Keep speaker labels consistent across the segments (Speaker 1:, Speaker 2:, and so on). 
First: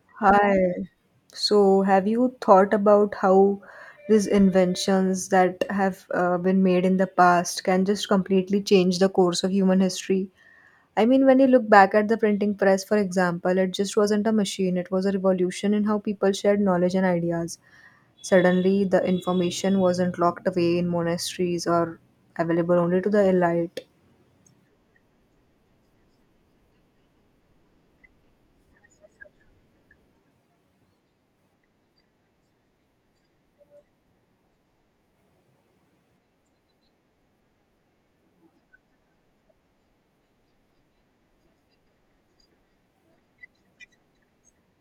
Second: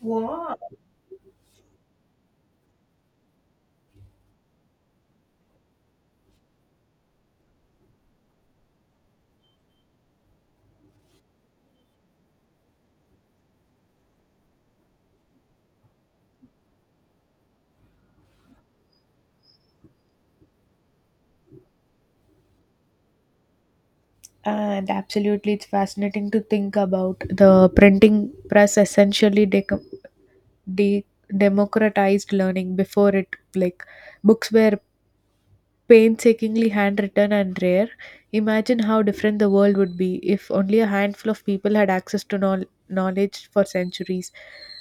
Speaker 1: Wow.
Speaker 2: Hi. So, have you thought about how these inventions that have been made in the past can just completely change the course of human history? I mean, when you look back at the printing press, for example, it just wasn't a machine, it was a revolution in how people shared knowledge and ideas. Suddenly, the information wasn't locked away in monasteries or available only to the elite.
Speaker 1: And absolutely, it's fascinating to think about the printing press essentially de- democratized learning before it. Like books were painstakingly handwritten and rare. Imagine how different the world would be if only a handful of people had access to knowledge for centuries.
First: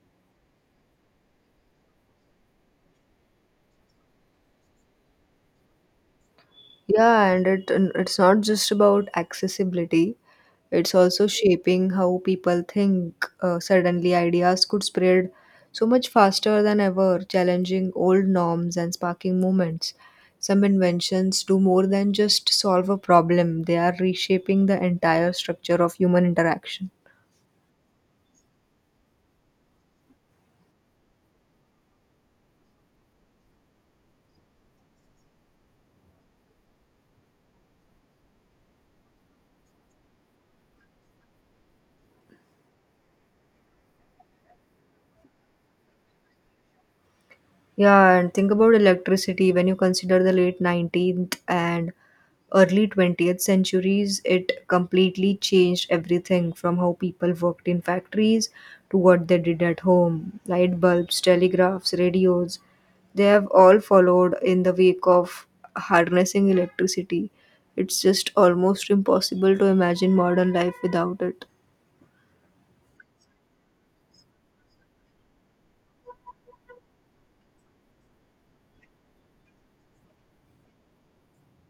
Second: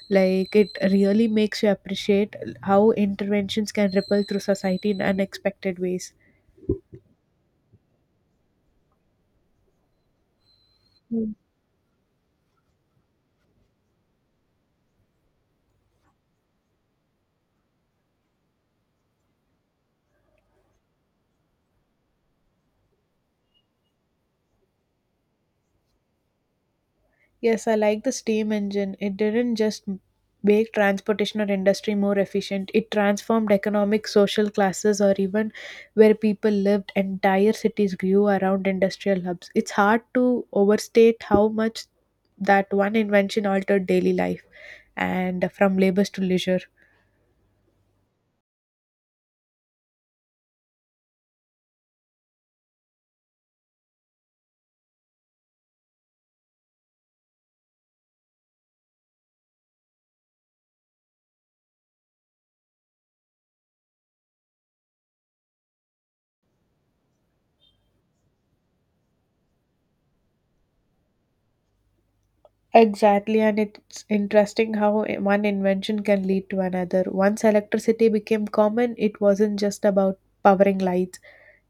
Speaker 1: Like, it really makes you appreciate how interventions can ripple through society in unexpected ways.
Speaker 2: Yeah, and it's not just about accessibility. It's also shaping how people think. Suddenly, ideas could spread so much faster than ever, challenging old norms and sparking movements. Some inventions do more than just solve a problem, they are reshaping the entire structure of human interaction.
Speaker 1: Yes, I like the steam engine. It didn't just make transportation or industry more efficient, it transformed economic, social classes, or even where people lived. Entire cities grew around industrial hubs. It's hard to overstate how much that one invention altered daily life and from labors to leisure.
Speaker 2: Yeah, and think about electricity when you consider the late 19th and early 20th centuries, it completely changed everything from how people worked in factories to what they did at home. Light bulbs, telegraphs, radios, they have all followed in the wake of harnessing electricity. It's just almost impossible to imagine modern life without it.
Speaker 1: Exactly, and it's interesting how one invention can lead to another. Once electricity became common, it wasn't just about powering lights.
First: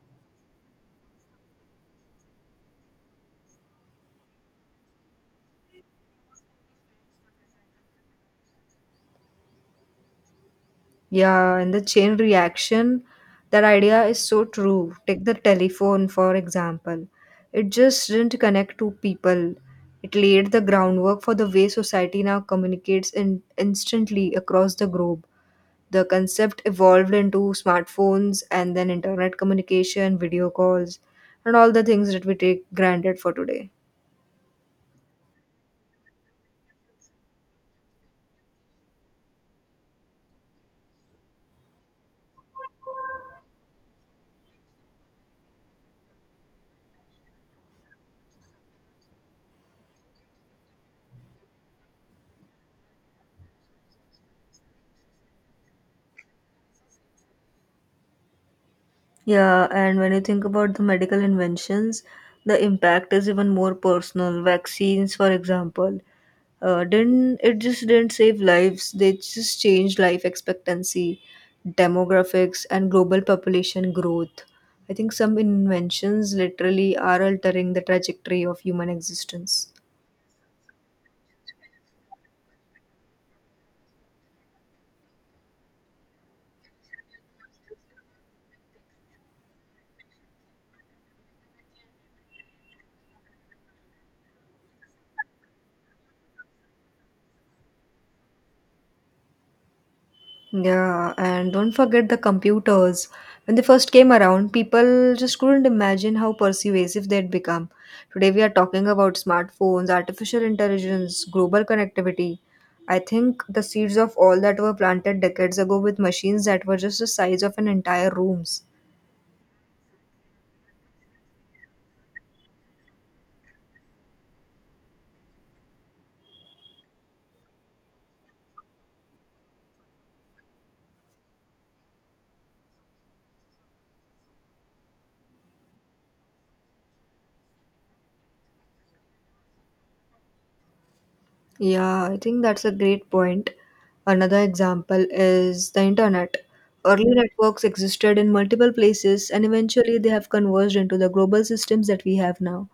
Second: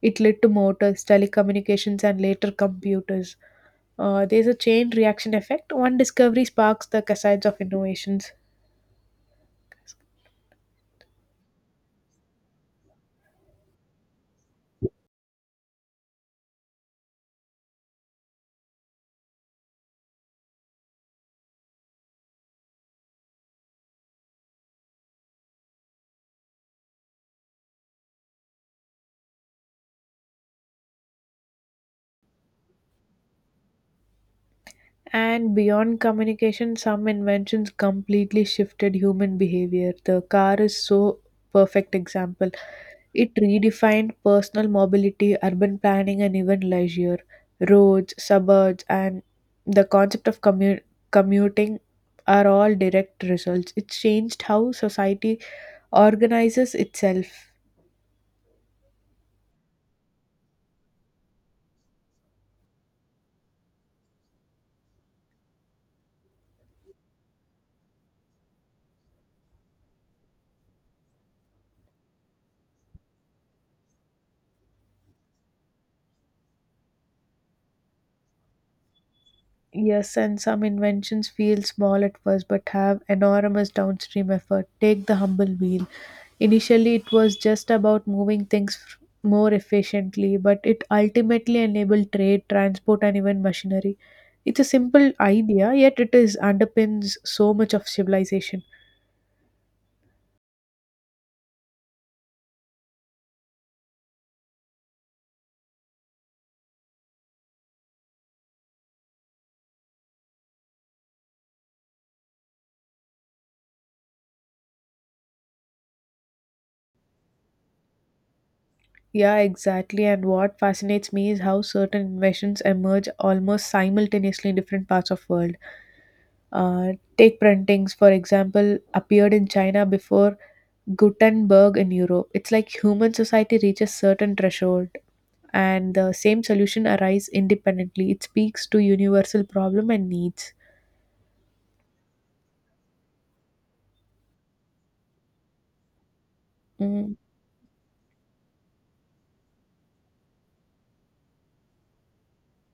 Speaker 1: It led to motors, telecommunications, and later computers. There's a chain reaction effect. One discovery sparks the cascades of innovations.
Speaker 2: Yeah, and the chain reaction, that idea is so true. Take the telephone, for example. It just didn't connect two people. It laid the groundwork for the way society now communicates in instantly across the globe. The concept evolved into smartphones and then internet communication, video calls, and all the things that we take granted for today.
Speaker 1: And beyond communication, some inventions completely shifted human behavior. The car is so perfect example. It redefined personal mobility, urban planning, and even leisure. Roads, suburbs, and the concept of commuting are all direct results. It changed how society organizes itself.
Speaker 2: Yeah, and when you think about the medical inventions, the impact is even more personal. Vaccines, for example. Didn't it just didn't save lives, they just changed life expectancy, demographics and global population growth. I think some inventions literally are altering the trajectory of human existence.
Speaker 1: Yes, and some inventions feel small at first but have enormous downstream effort. Take the humble wheel. Initially, it was just about moving things more efficiently, but it ultimately enabled trade, transport, and even machinery. It's a simple idea, yet it is underpins so much of civilization.
Speaker 2: Yeah, and don't forget the computers. When they first came around, people just couldn't imagine how persuasive they'd become. Today, we are talking about smartphones, artificial intelligence, global connectivity. I think the seeds of all that were planted decades ago with machines that were just the size of an entire rooms.
Speaker 1: Yeah, exactly. And what fascinates me is how certain inventions emerge almost simultaneously in different parts of world. Uh, take printings, for example, appeared in China before Gutenberg in Europe. It's like human society reaches certain threshold and the same solution arise independently. It speaks to universal problem and needs.
Speaker 2: Yeah, I think that's a great point. Another example is the internet. Early
Speaker 1: Mm,
Speaker 2: networks existed in multiple places and eventually they have converged into the global systems that we have now.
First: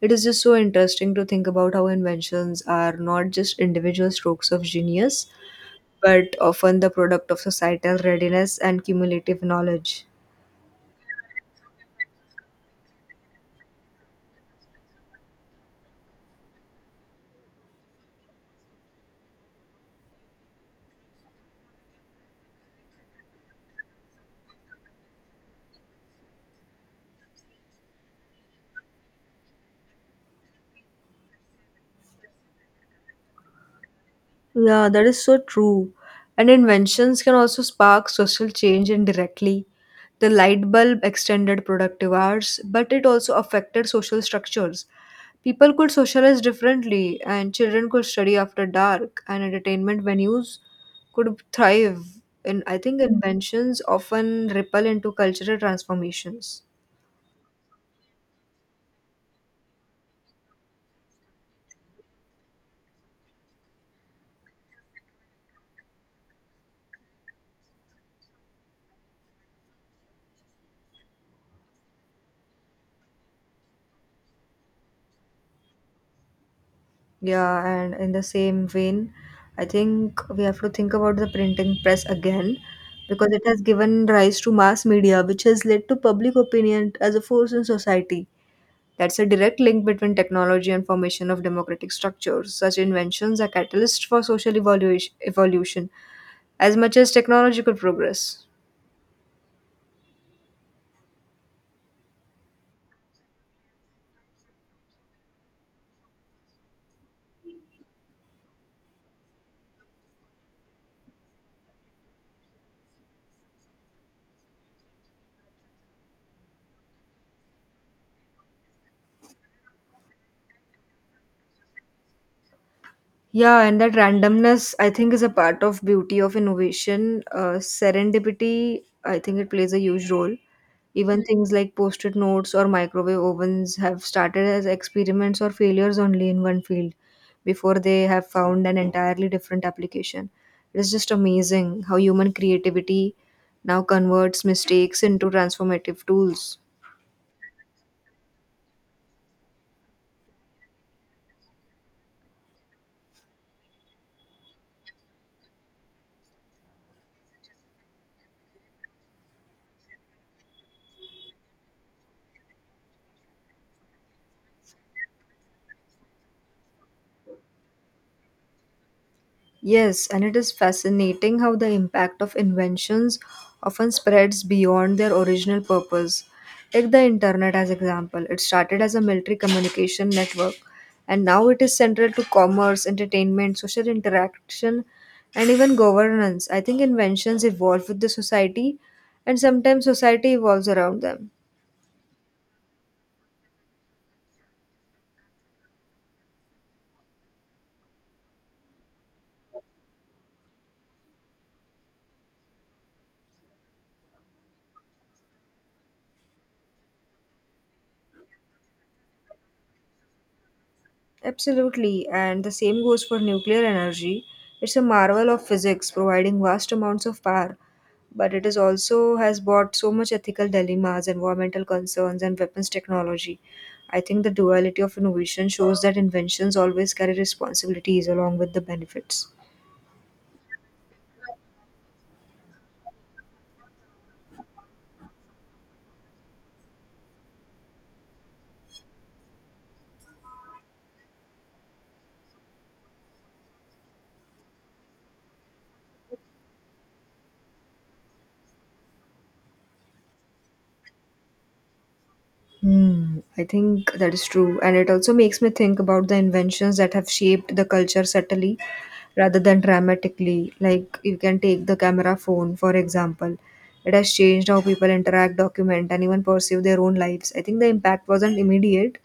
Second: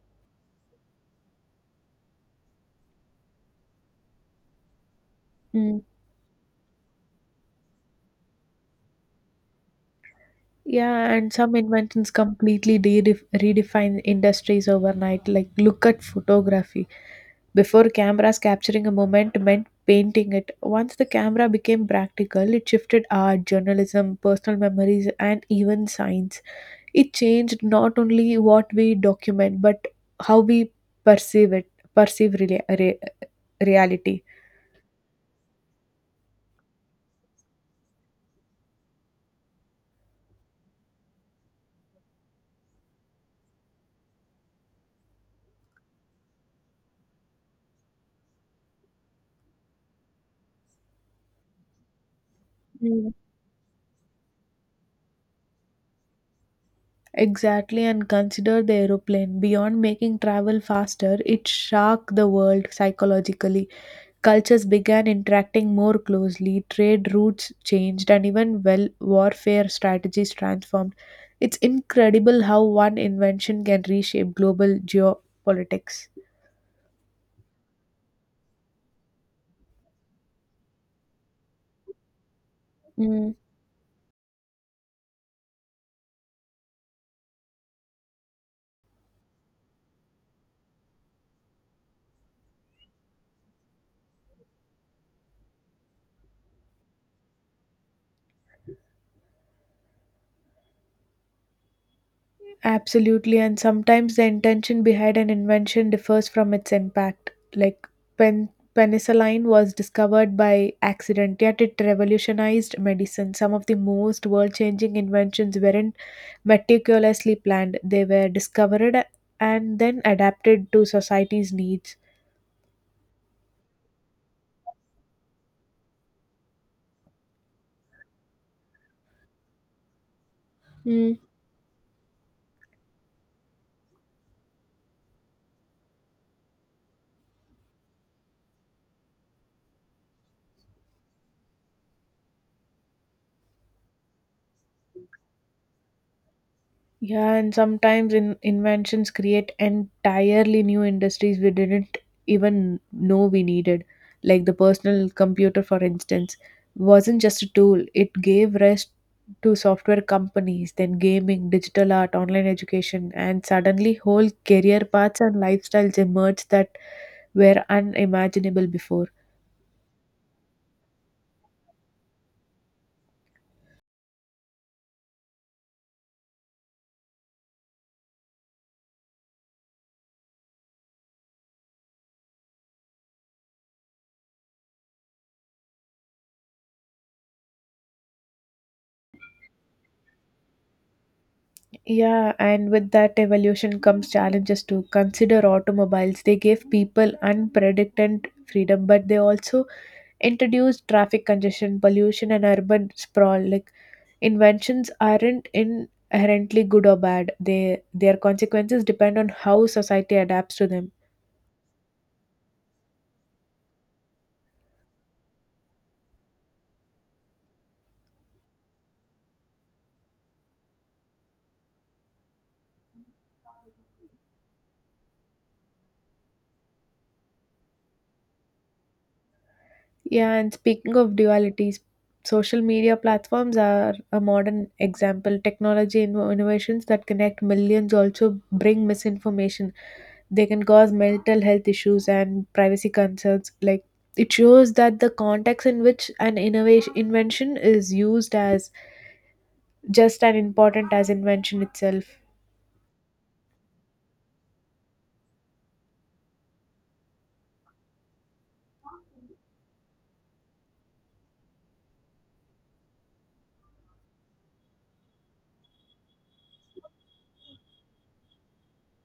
Speaker 2: It is just so interesting to think about how inventions are not just individual strokes of genius,
Speaker 1: mm.
Speaker 2: but often the product of societal readiness and cumulative knowledge.
Speaker 1: Yeah, and some inventions completely redefine industries overnight. Like, look at photography. Before cameras capturing a moment meant painting it. Once the camera became practical, it shifted art, journalism, personal memories, and even science. It changed not only what we document but how we perceive it, perceive rea- re- reality.
Speaker 2: Yeah, that is so true. And inventions can also spark social change indirectly. The light bulb extended productive hours, but it also affected social structures. People could socialize differently, and children could study after dark, and entertainment venues could thrive. And I think
Speaker 1: Mm.
Speaker 2: inventions often ripple into cultural transformations.
Speaker 1: Exactly, and consider the aeroplane. Beyond making travel faster, it shocked the world psychologically. Cultures began interacting more closely, trade routes changed, and even, well, warfare strategies transformed. It's incredible how one invention can reshape global geopolitics.
Speaker 2: Yeah, and in the same vein, I think we have to think about the printing press again because it has given rise to mass media, which has led to public opinion as a force in society. That's a direct link between technology and formation of democratic structures. Such inventions are catalysts for social evolution, evolution as much as technological progress.
Speaker 1: Absolutely, and sometimes the intention behind an invention differs from its impact. Like, pen- penicillin was discovered by accident, yet it revolutionized medicine. Some of the most world changing inventions weren't meticulously planned, they were discovered and then adapted to society's needs.
Speaker 2: Yeah, and that randomness, I think, is a part of beauty of innovation. Serendipity, I think, it plays a huge role. Even things like post-it notes or microwave ovens have started as experiments or failures only in one field before they have found an entirely different application. It is just amazing how human creativity now converts mistakes into transformative tools.
Speaker 1: Yeah, and sometimes in inventions create entirely new industries we didn't even know we needed. Like the personal computer, for instance, wasn't just a tool, it gave rest to software companies, then gaming, digital art, online education, and suddenly whole career paths and lifestyles emerged that were unimaginable before.
Speaker 2: Yes, and it is fascinating how the impact of inventions often spreads beyond their original purpose. Take the internet as example. It started as a military communication network and now it is central to commerce, entertainment, social interaction and even governance. I think inventions evolve with the society and sometimes society evolves around them.
Speaker 1: Yeah, and with that evolution comes challenges to consider automobiles. They gave people unprecedented freedom, but they also introduced traffic congestion, pollution, and urban sprawl. Like, inventions aren't inherently good or bad; they their consequences depend on how society adapts to them.
Speaker 2: Absolutely, and the same goes for nuclear energy. It's a marvel of physics, providing vast amounts of power, but it is also has brought so much ethical dilemmas, environmental concerns, and weapons technology. I think the duality of innovation shows that inventions always carry responsibilities along with the benefits.
Speaker 1: Yeah, and speaking of dualities, social media platforms are a modern example. Technology innovations that connect millions also bring misinformation. They can cause mental health issues and privacy concerns. Like, it shows that the context in which an innovation invention is used as just as important as invention itself.
Speaker 2: Hmm, I think that is true. And it also makes me think about the inventions that have shaped the culture subtly rather than dramatically. Like, you can take the camera phone, for example. It has changed how people interact, document, and even pursue their own lives. I think the impact wasn't immediate,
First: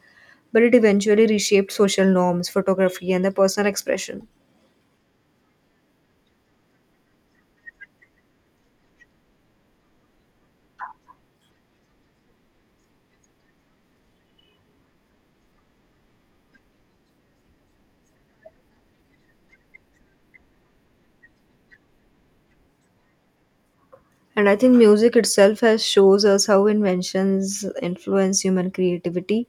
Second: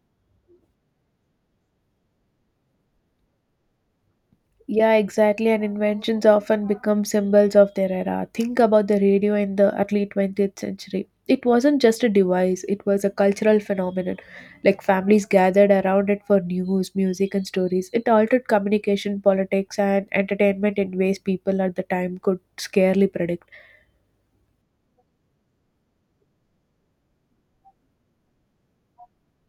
Speaker 2: but it eventually reshaped social norms, photography, and the personal expression.
Speaker 1: Yeah, exactly. And inventions often become symbols of their era. Think about the radio in the early 20th century. It wasn't just a device, it was a cultural phenomenon. Like, families gathered around it for news, music, and stories. It altered communication, politics, and entertainment in ways people at the time could scarcely predict.
Speaker 2: And I think music itself has shows us how inventions influence human creativity.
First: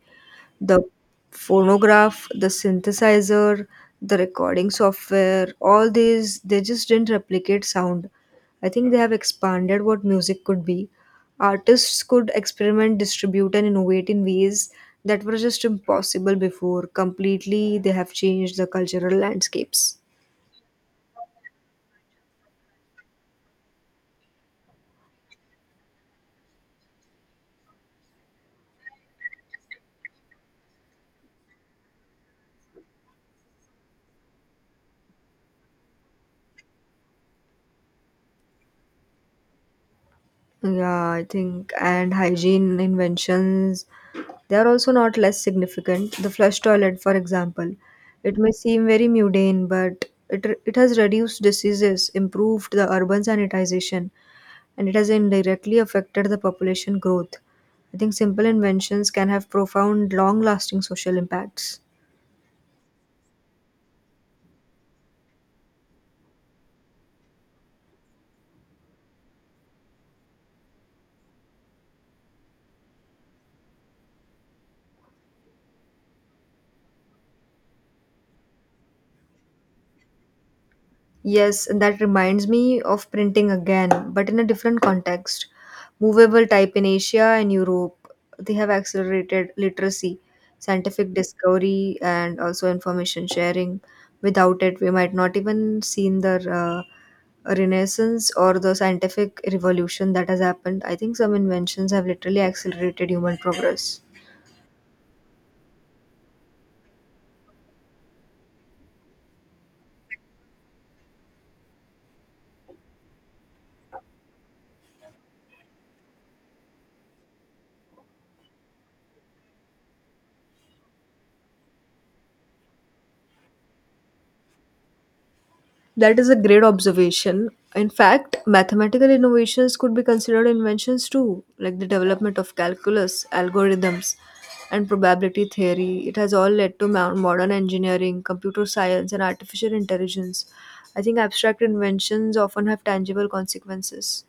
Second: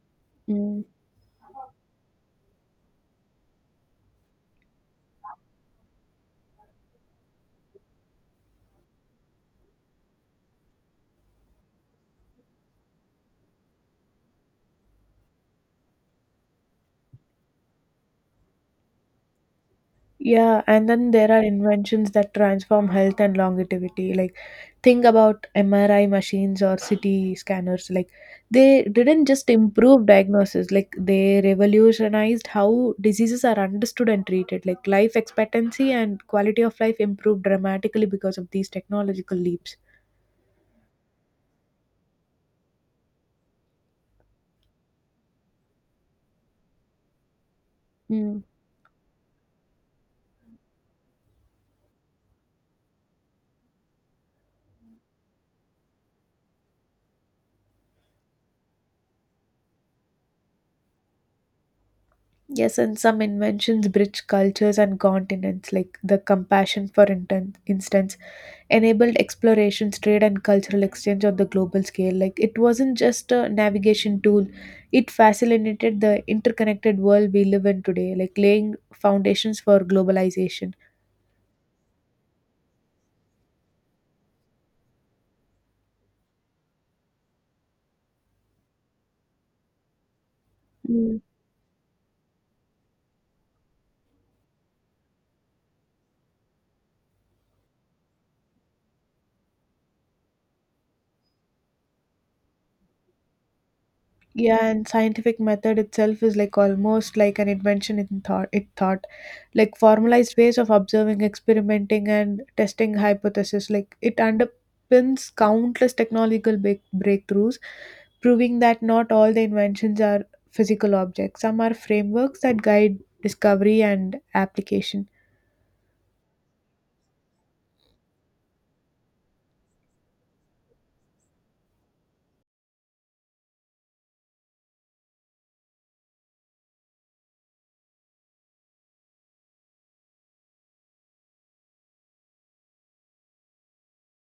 Speaker 2: The
Speaker 1: Mm.
Speaker 2: phonograph, the synthesizer, the recording software, all these, they just didn't replicate sound. I think they have expanded what music could be. Artists could experiment, distribute, and innovate in ways that were just impossible before. Completely, they have changed the cultural landscapes.
Speaker 1: Yeah, and then there are inventions that transform health and longevity. Like, thing about MRI machines or CT scanners. Like, they didn't just improve diagnosis, like they revolutionized how diseases are understood and treated. Like, life expectancy and quality of life improved dramatically because of these technological leaps.
Speaker 2: Yeah, I think and hygiene inventions, they are also not less significant. The flush toilet, for example, it
Speaker 1: Mm.
Speaker 2: may seem very mundane, but it has reduced diseases, improved the urban sanitization, and it has indirectly affected the population growth. I think simple inventions can have profound, long-lasting social impacts.
Speaker 1: Yes, and some inventions bridge cultures and continents, like the compassion, for instance enabled explorations, trade, and cultural exchange on the global scale. Like, it wasn't just a navigation tool, it facilitated the interconnected world we live in today, like laying foundations for globalization.
Speaker 2: Yes, that reminds me of printing again, but in a different context. Movable type in Asia and Europe, they have accelerated literacy, scientific discovery, and also information sharing. Without it, we might not even seen the renaissance or the scientific revolution that has happened. I think some inventions have literally accelerated human progress.
Speaker 1: Yeah, and scientific method itself is like almost like an invention in thought, it thought, like formalized ways of observing, experimenting, and testing hypotheses. Like, it underpins countless technological breakthroughs, proving that not all the inventions are physical objects. Some are frameworks that guide discovery and application.
Speaker 2: That is a great observation. In fact, mathematical innovations could be considered inventions too, like the development of calculus, algorithms, and probability theory. It has all led to modern engineering, computer science, and artificial intelligence. I think abstract inventions often have tangible consequences.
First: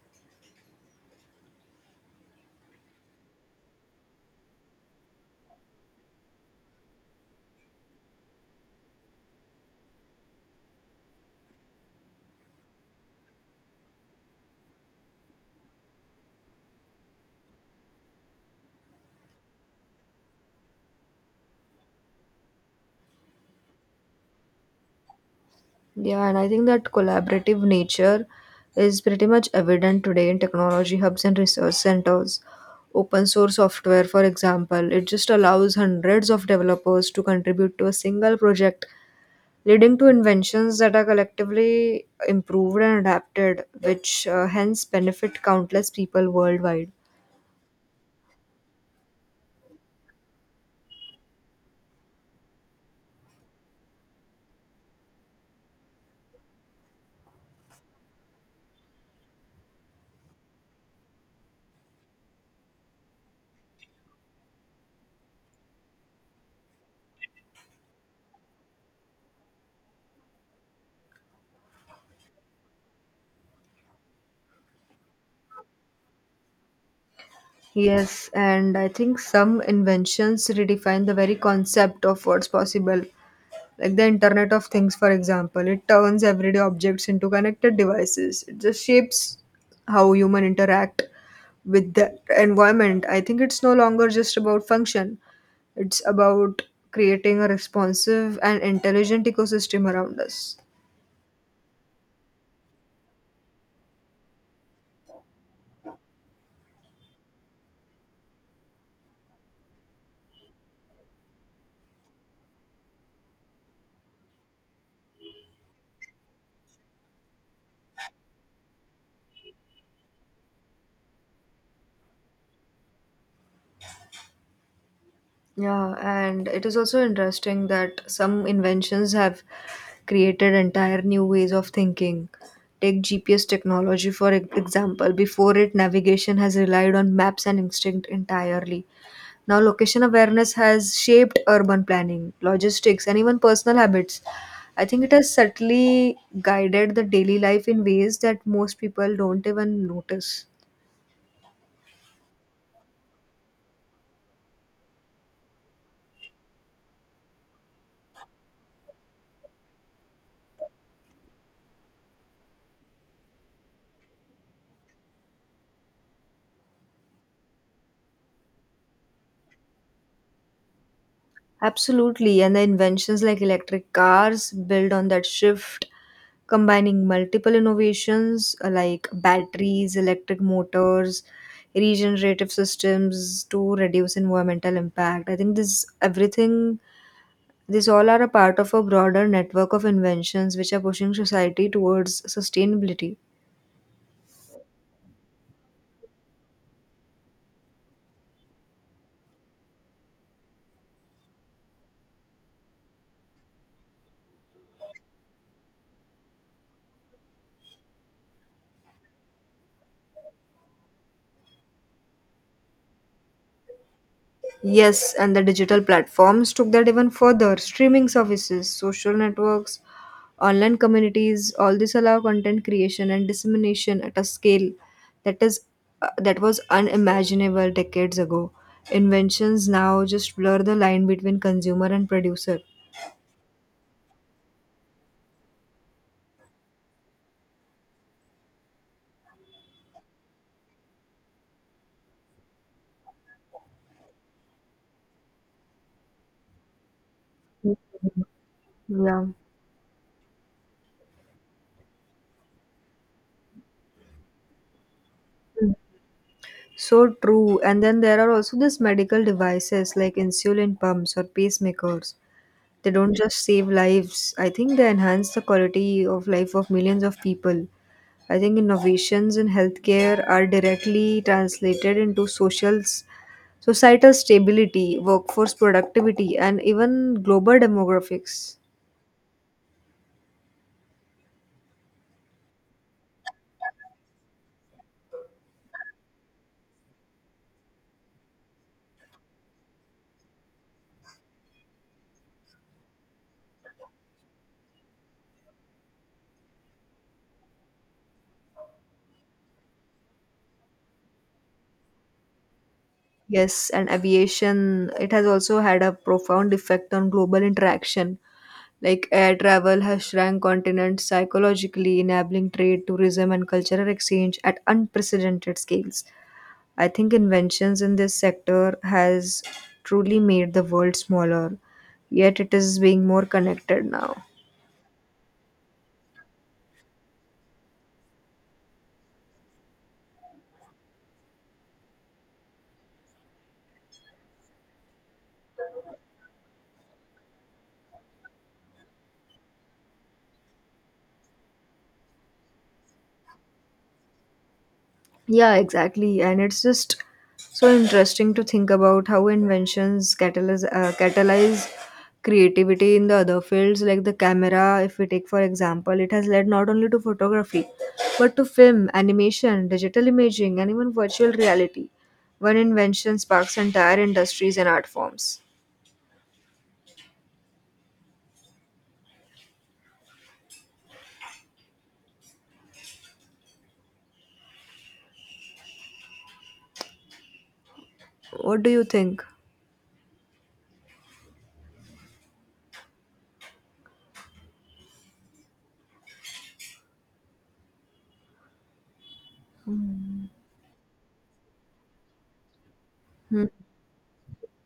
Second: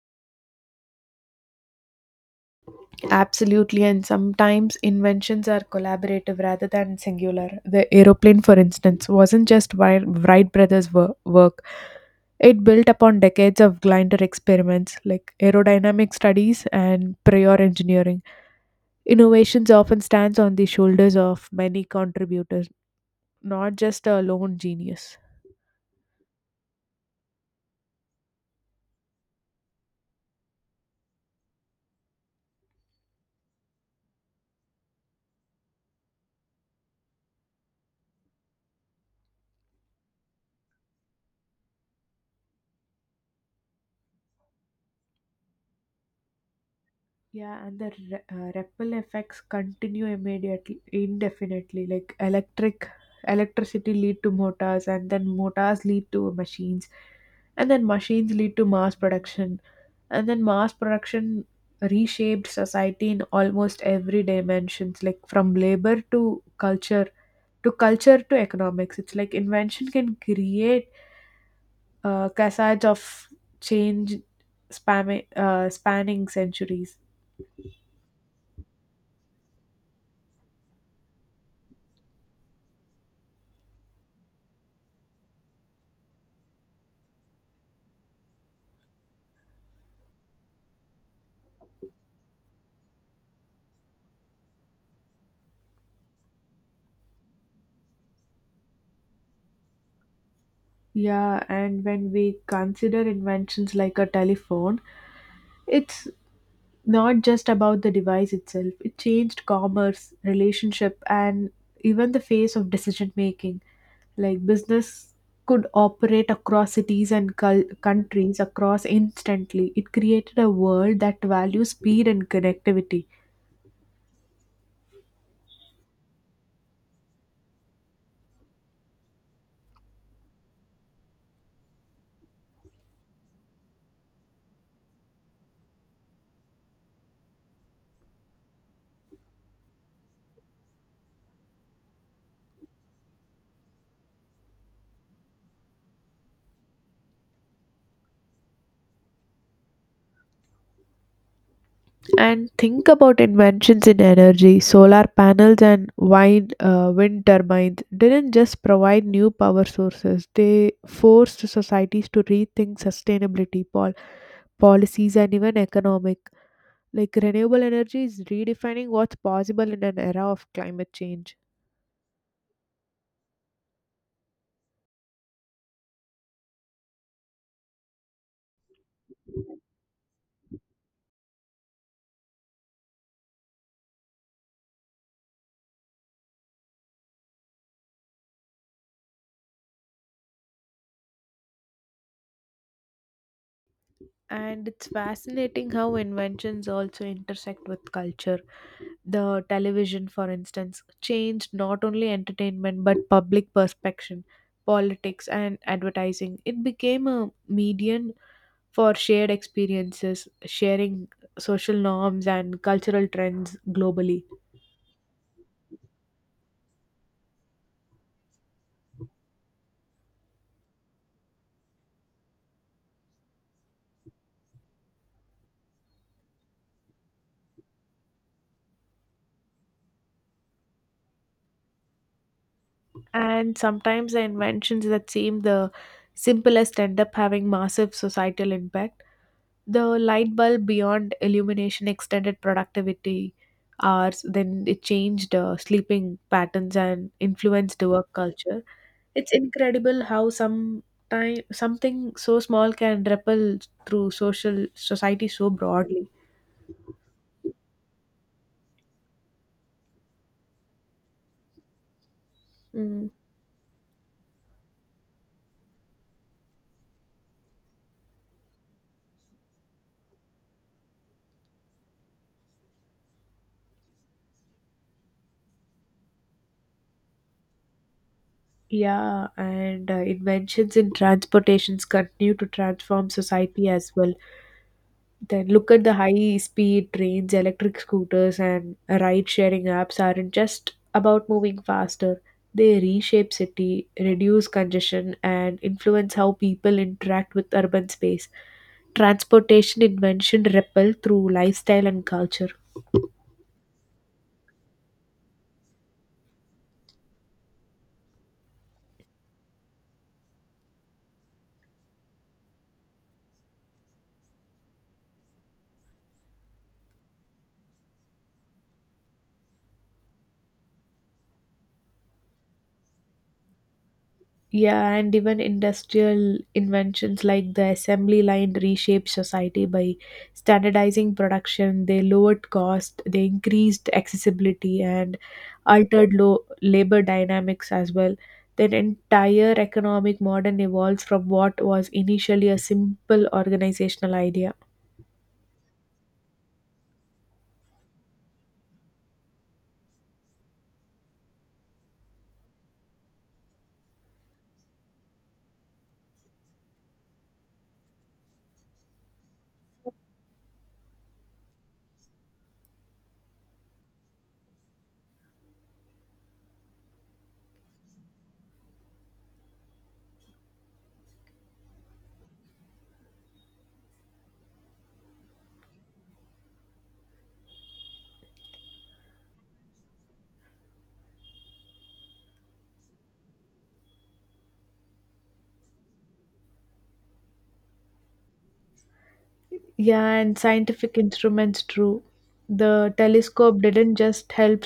Speaker 1: Absolutely, and sometimes inventions are collaborative rather than singular. The aeroplane, for instance, wasn't just Wright brothers' work, it built upon decades of glider experiments like aerodynamic studies and prior engineering. Innovations often stands on the shoulders of many contributors, not just a lone genius.
Speaker 2: Yeah, and I think that collaborative nature is pretty much evident today in technology hubs and research centers. Open source software, for example, it just allows hundreds of developers to contribute to a single project, leading to inventions that are collectively improved and adapted, which hence benefit countless people worldwide.
Speaker 1: Yeah, and the ripple effects continue immediately, indefinitely. Like electricity lead to motors, and then motors lead to machines, and then machines lead to mass production, and then mass production reshaped society in almost every dimensions, like from labor to culture, to culture to economics. It's like invention can create cascades of change, spanning centuries.
Speaker 2: Yes, and I think some inventions redefine the very concept of what's possible. Like the Internet of Things, for example, it turns everyday objects into connected devices. It just shapes how human interact with the environment. I think it's no longer just about function. It's about creating a responsive and intelligent ecosystem around us.
Speaker 1: Yeah, and when we consider inventions like a telephone, it's not just about the device itself. It changed commerce, relationship, and even the face of decision making. Like, business could operate across cities and countries across instantly. It created a world that values speed and connectivity.
Speaker 2: Yeah, and it is also interesting that some inventions have created entire new ways of thinking. Take GPS technology, for example. Before it, navigation has relied on maps and instinct entirely. Now, location awareness has shaped urban planning, logistics, and even personal habits. I think it has subtly guided the daily life in ways that most people don't even notice.
Speaker 1: And think about inventions in energy. Solar panels and wind turbines didn't just provide new power sources, they forced societies to rethink sustainability policies and even economic. Like, renewable energy is redefining what's possible in an era of climate change.
Speaker 2: Absolutely, and the inventions like electric cars build on that shift, combining multiple innovations like batteries, electric motors, regenerative systems to reduce environmental impact. I think this everything, these all are a part of a broader network of inventions which are pushing society towards sustainability.
Speaker 1: And it's fascinating how inventions also intersect with culture. The television, for instance, changed not only entertainment but public perception, politics, and advertising. It became a medium for shared experiences, sharing social norms and cultural trends globally.
Speaker 2: Yes, and the digital platforms took that even further. Streaming services, social networks, online communities, all this allow content creation and dissemination at a scale that is, that was unimaginable decades ago. Inventions now just blur the line between consumer and producer.
Speaker 1: And sometimes the inventions that seem the simplest end up having massive societal impact. The light bulb, beyond illumination, extended productivity hours. Then it changed sleeping patterns and influenced the work
Speaker 2: Mhm.
Speaker 1: culture.
Speaker 2: Yeah.
Speaker 1: It's incredible how some time something so small can ripple through social society so broadly.
Speaker 2: So true. And then there are also these medical devices like insulin pumps or pacemakers. They
Speaker 1: Mm.
Speaker 2: don't just save lives. I think they enhance the quality of life of millions of people. I think innovations in healthcare are directly translated into social societal stability, workforce productivity, and even global demographics.
Speaker 1: Yeah, and inventions in transportations continue to transform society as well. Then look at the high speed trains, electric scooters, and ride sharing apps aren't just about moving faster. They reshape city, reduce congestion, and influence how people interact with urban space. Transportation invention ripple through lifestyle and culture.
Speaker 2: Yes, and aviation, it has also had a profound effect on global interaction. Like air travel has shrunk continents psychologically, enabling trade, tourism, and cultural exchange at unprecedented scales. I think inventions in this sector has truly made the world smaller, yet it is being more connected now.
Speaker 1: Yeah, and even industrial inventions like the assembly line reshaped society by standardizing production. They lowered cost, they increased accessibility, and altered low labor dynamics as well. Then entire economic model evolves from what was initially a simple organizational idea.
Speaker 2: Yeah, exactly. And it's just so interesting to think about how inventions catalyze creativity in the other fields, like the camera. If we take, for example, it has led not only to photography, but to film, animation, digital imaging, and even virtual reality. One invention sparks entire industries and art forms. What do you think?
Speaker 1: Yeah, and scientific instruments true, the
Speaker 2: Hmm.
Speaker 1: telescope didn't just help